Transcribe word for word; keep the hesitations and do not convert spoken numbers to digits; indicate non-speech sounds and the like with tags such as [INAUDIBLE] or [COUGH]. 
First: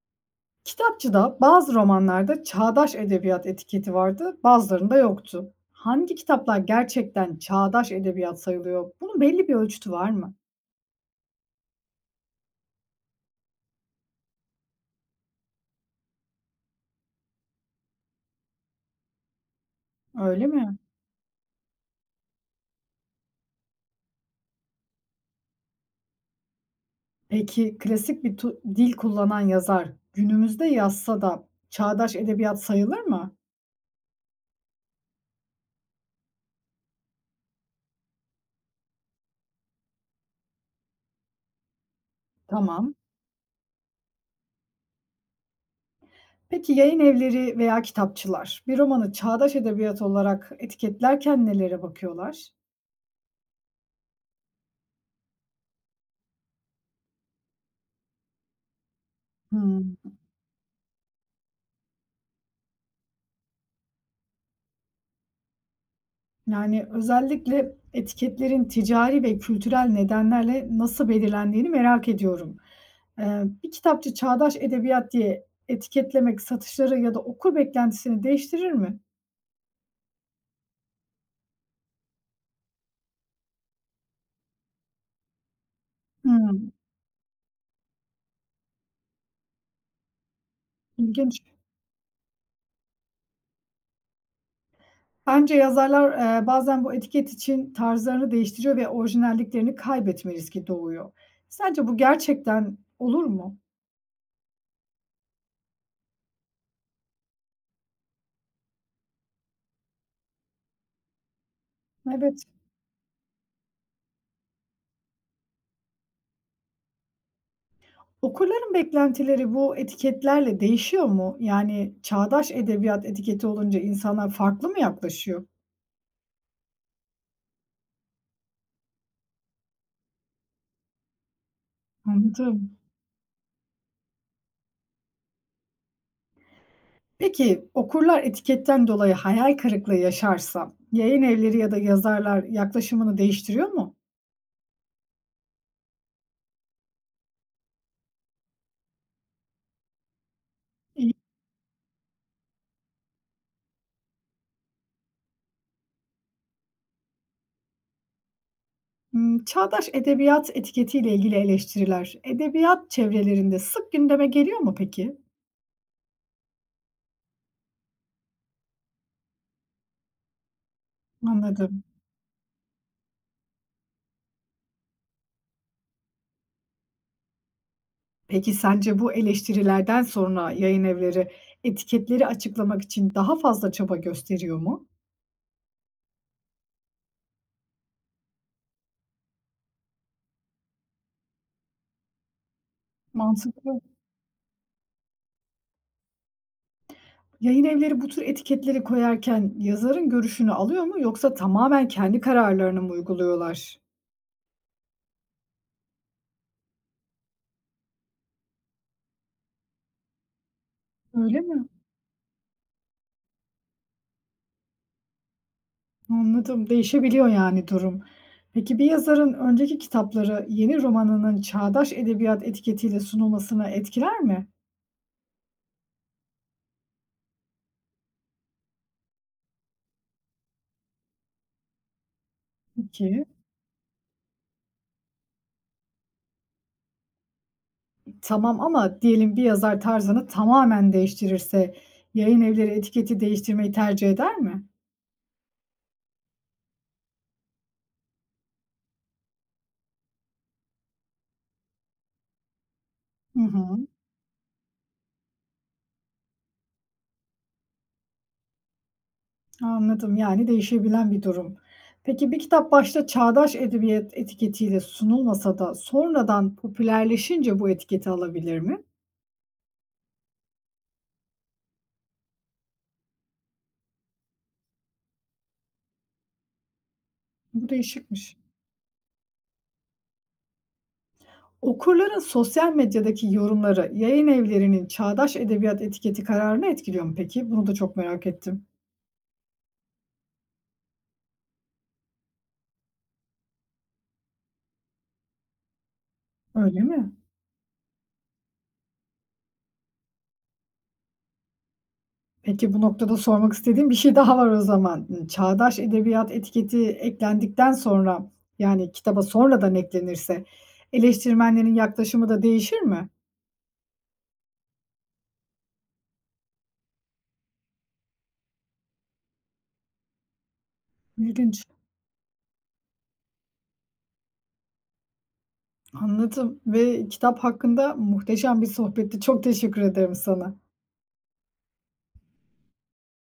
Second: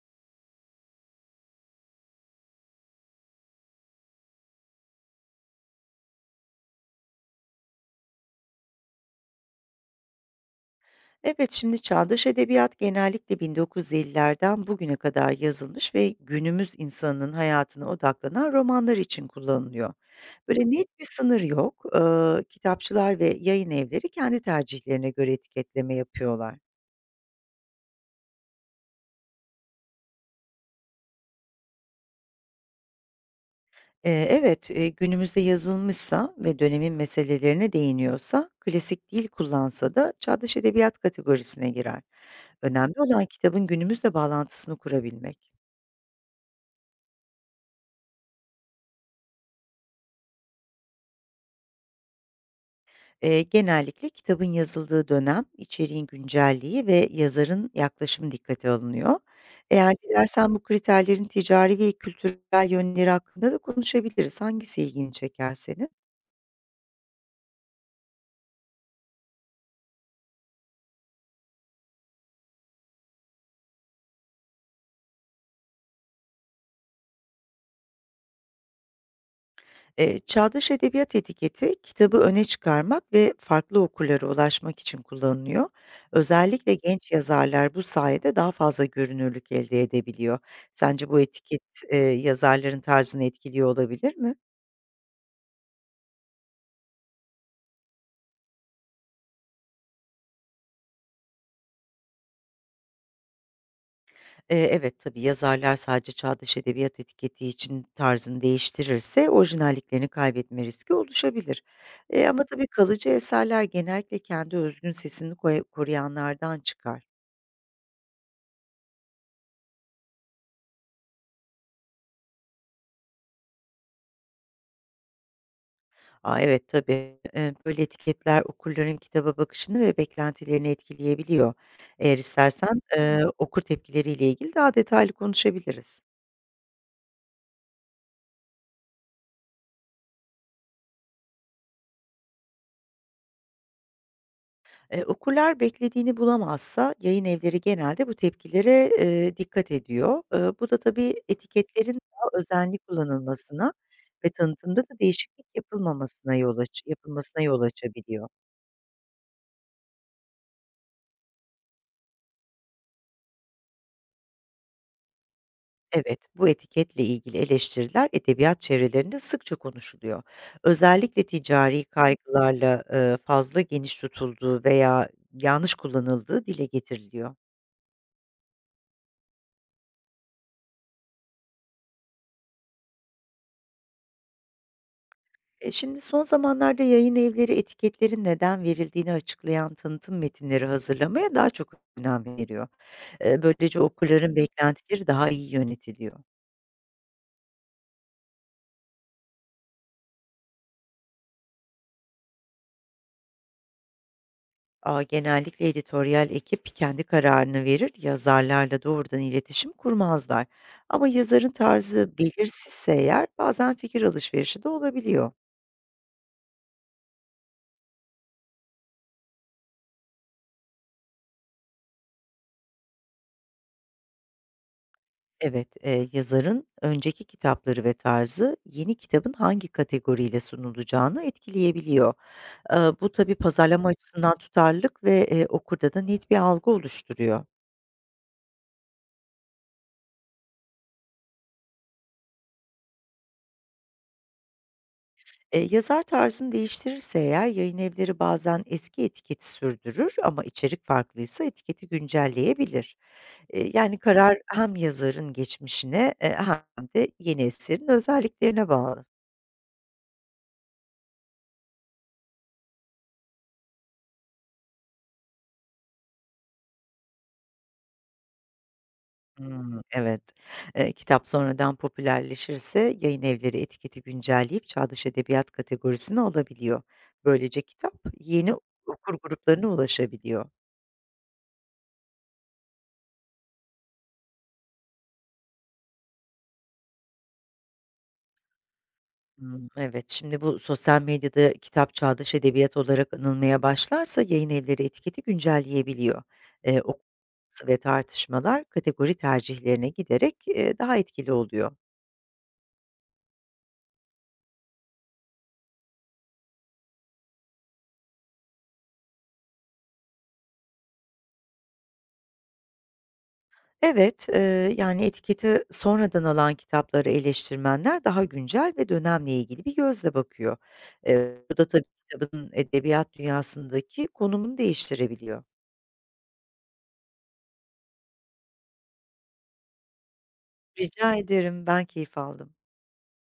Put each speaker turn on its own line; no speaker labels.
Kitapçıda bazı romanlarda çağdaş edebiyat etiketi vardı, bazılarında yoktu. Hangi kitaplar gerçekten çağdaş edebiyat sayılıyor? Bunun belli bir ölçütü var mı?
Evet, şimdi çağdaş edebiyat genellikle bin dokuz yüz ellilerden bugüne kadar yazılmış ve günümüz insanının hayatına odaklanan romanlar için kullanılıyor.
Öyle
Böyle
mi?
net bir sınır yok. Eee, kitapçılar ve yayın evleri kendi tercihlerine göre etiketleme yapıyorlar.
Peki klasik bir tu- dil kullanan yazar günümüzde yazsa da çağdaş edebiyat sayılır mı?
Eee, evet, eee, günümüzde yazılmışsa ve dönemin meselelerine değiniyorsa, klasik dil kullansa da çağdaş edebiyat kategorisine girer.
Tamam.
Önemli olan kitabın günümüzle bağlantısını kurabilmek.
Peki yayın evleri veya kitapçılar bir romanı çağdaş edebiyat olarak etiketlerken nelere bakıyorlar?
Eee, genellikle kitabın yazıldığı dönem, içeriğin güncelliği ve yazarın yaklaşımı dikkate alınıyor.
Hmm.
Eğer dilersen bu kriterlerin ticari ve kültürel yönleri hakkında da konuşabiliriz. Hangisi ilgini çeker senin?
Yani, özellikle etiketlerin ticari ve kültürel nedenlerle nasıl belirlendiğini merak ediyorum. Eee, bir kitapçı çağdaş edebiyat diye etiketlemek satışları ya da okur beklentisini değiştirir mi?
Eee, çağdaş edebiyat etiketi kitabı öne çıkarmak ve farklı okurlara ulaşmak için kullanılıyor.
Hımm,
Özellikle genç yazarlar bu sayede daha fazla görünürlük elde edebiliyor. Sence bu
ilginç.
etiket, eee, yazarların tarzını etkiliyor olabilir mi?
Bence yazarlar, eee, bazen bu etiket için tarzlarını değiştiriyor ve orijinalliklerini kaybetme riski doğuyor. Sence bu gerçekten olur mu?
Eee, evet, tabii yazarlar sadece çağdaş edebiyat etiketi için tarzını değiştirirse orijinalliklerini kaybetme riski oluşabilir. Eee, ama
Evet.
tabii kalıcı eserler genellikle kendi özgün sesini koya- koruyanlardan çıkar.
Okurların beklentileri bu etiketlerle değişiyor mu? Yani çağdaş edebiyat etiketi olunca insanlar farklı mı yaklaşıyor?
Aa, evet tabii. Eee, böyle etiketler okurların kitaba bakışını ve beklentilerini etkileyebiliyor. Eğer
Anladım.
istersen eee, okur tepkileriyle ilgili daha detaylı konuşabiliriz.
Peki okurlar etiketten dolayı hayal kırıklığı yaşarsa yayın evleri ya da yazarlar yaklaşımını değiştiriyor mu?
Eee, okurlar beklediğini bulamazsa yayın evleri genelde bu tepkilere, eee, dikkat ediyor. Eee, bu da
İ
tabii etiketlerin daha özenli kullanılmasına ve tanıtımda da değişiklik yapılmamasına yol aç yapılmasına yol açabiliyor.
Çağdaş edebiyat etiketiyle ilgili eleştiriler edebiyat çevrelerinde sık gündeme geliyor mu peki?
Evet, bu etiketle ilgili eleştiriler edebiyat çevrelerinde sıkça konuşuluyor. Özellikle
Anladım.
ticari kaygılarla, eee, fazla geniş tutulduğu veya yanlış kullanıldığı dile getiriliyor.
Peki sence bu eleştirilerden sonra yayın evleri etiketleri açıklamak için daha fazla çaba gösteriyor mu?
E, şimdi son zamanlarda yayın evleri etiketlerin neden verildiğini açıklayan tanıtım metinleri hazırlamaya daha çok önem veriyor. E, böylece
Mantıklı.
okurların beklentileri daha iyi yönetiliyor.
Yayın evleri bu tür etiketleri koyarken yazarın görüşünü alıyor mu yoksa tamamen kendi kararlarını mı uyguluyorlar?
Aa, genellikle editoryal ekip kendi kararını verir, yazarlarla doğrudan iletişim kurmazlar. Ama
Öyle
yazarın
mi?
tarzı belirsizse eğer bazen fikir alışverişi de olabiliyor.
Anladım. Değişebiliyor yani durum. Peki bir yazarın önceki kitapları yeni romanının çağdaş edebiyat etiketiyle sunulmasına etkiler mi?
Evet, eee, yazarın önceki kitapları ve tarzı yeni kitabın hangi kategoriyle sunulacağını etkileyebiliyor. Eee, bu
Peki.
tabii pazarlama açısından tutarlılık ve, eee, okurda da net bir algı oluşturuyor.
Tamam ama diyelim bir yazar tarzını tamamen değiştirirse yayın evleri etiketi değiştirmeyi tercih eder mi?
Eee, yazar tarzını değiştirirse eğer yayınevleri bazen eski etiketi sürdürür ama içerik farklıysa etiketi güncelleyebilir.
Hı
Eee,
hı.
yani karar hem yazarın geçmişine, eee, hem de yeni eserin özelliklerine bağlı.
Anladım, yani değişebilen bir durum. Peki bir kitap başta çağdaş edebiyat etiketiyle sunulmasa da sonradan popülerleşince bu etiketi alabilir mi?
Hımm, evet. Eee, kitap sonradan popülerleşirse yayın evleri etiketi güncelleyip çağdaş edebiyat kategorisine alabiliyor. Böylece
Bu
kitap
değişikmiş.
yeni okur gruplarına ulaşabiliyor.
Okurların sosyal medyadaki yorumları yayın evlerinin çağdaş edebiyat etiketi kararını etkiliyor mu peki? Bunu da çok merak ettim.
Hımm, evet. Şimdi bu sosyal medyada kitap çağdaş edebiyat olarak anılmaya başlarsa yayın evleri etiketi güncelleyebiliyor.
Öyle
Eee, okur
mi?
baskısı ve tartışmalar kategori tercihlerine giderek, eee, daha etkili oluyor.
Peki bu noktada sormak istediğim bir şey [LAUGHS] daha var o zaman. Çağdaş edebiyat etiketi eklendikten sonra, yani kitaba sonradan eklenirse eleştirmenlerin yaklaşımı da değişir mi?
Evet, eee, yani etiketi sonradan alan kitapları eleştirmenler daha güncel ve dönemle ilgili bir gözle bakıyor. Eee, bu
İlginç.
da tabii kitabın edebiyat dünyasındaki konumunu değiştirebiliyor.
Anladım ve kitap hakkında muhteşem bir sohbetti. Çok teşekkür ederim sana.
Rica ederim, ben keyif aldım.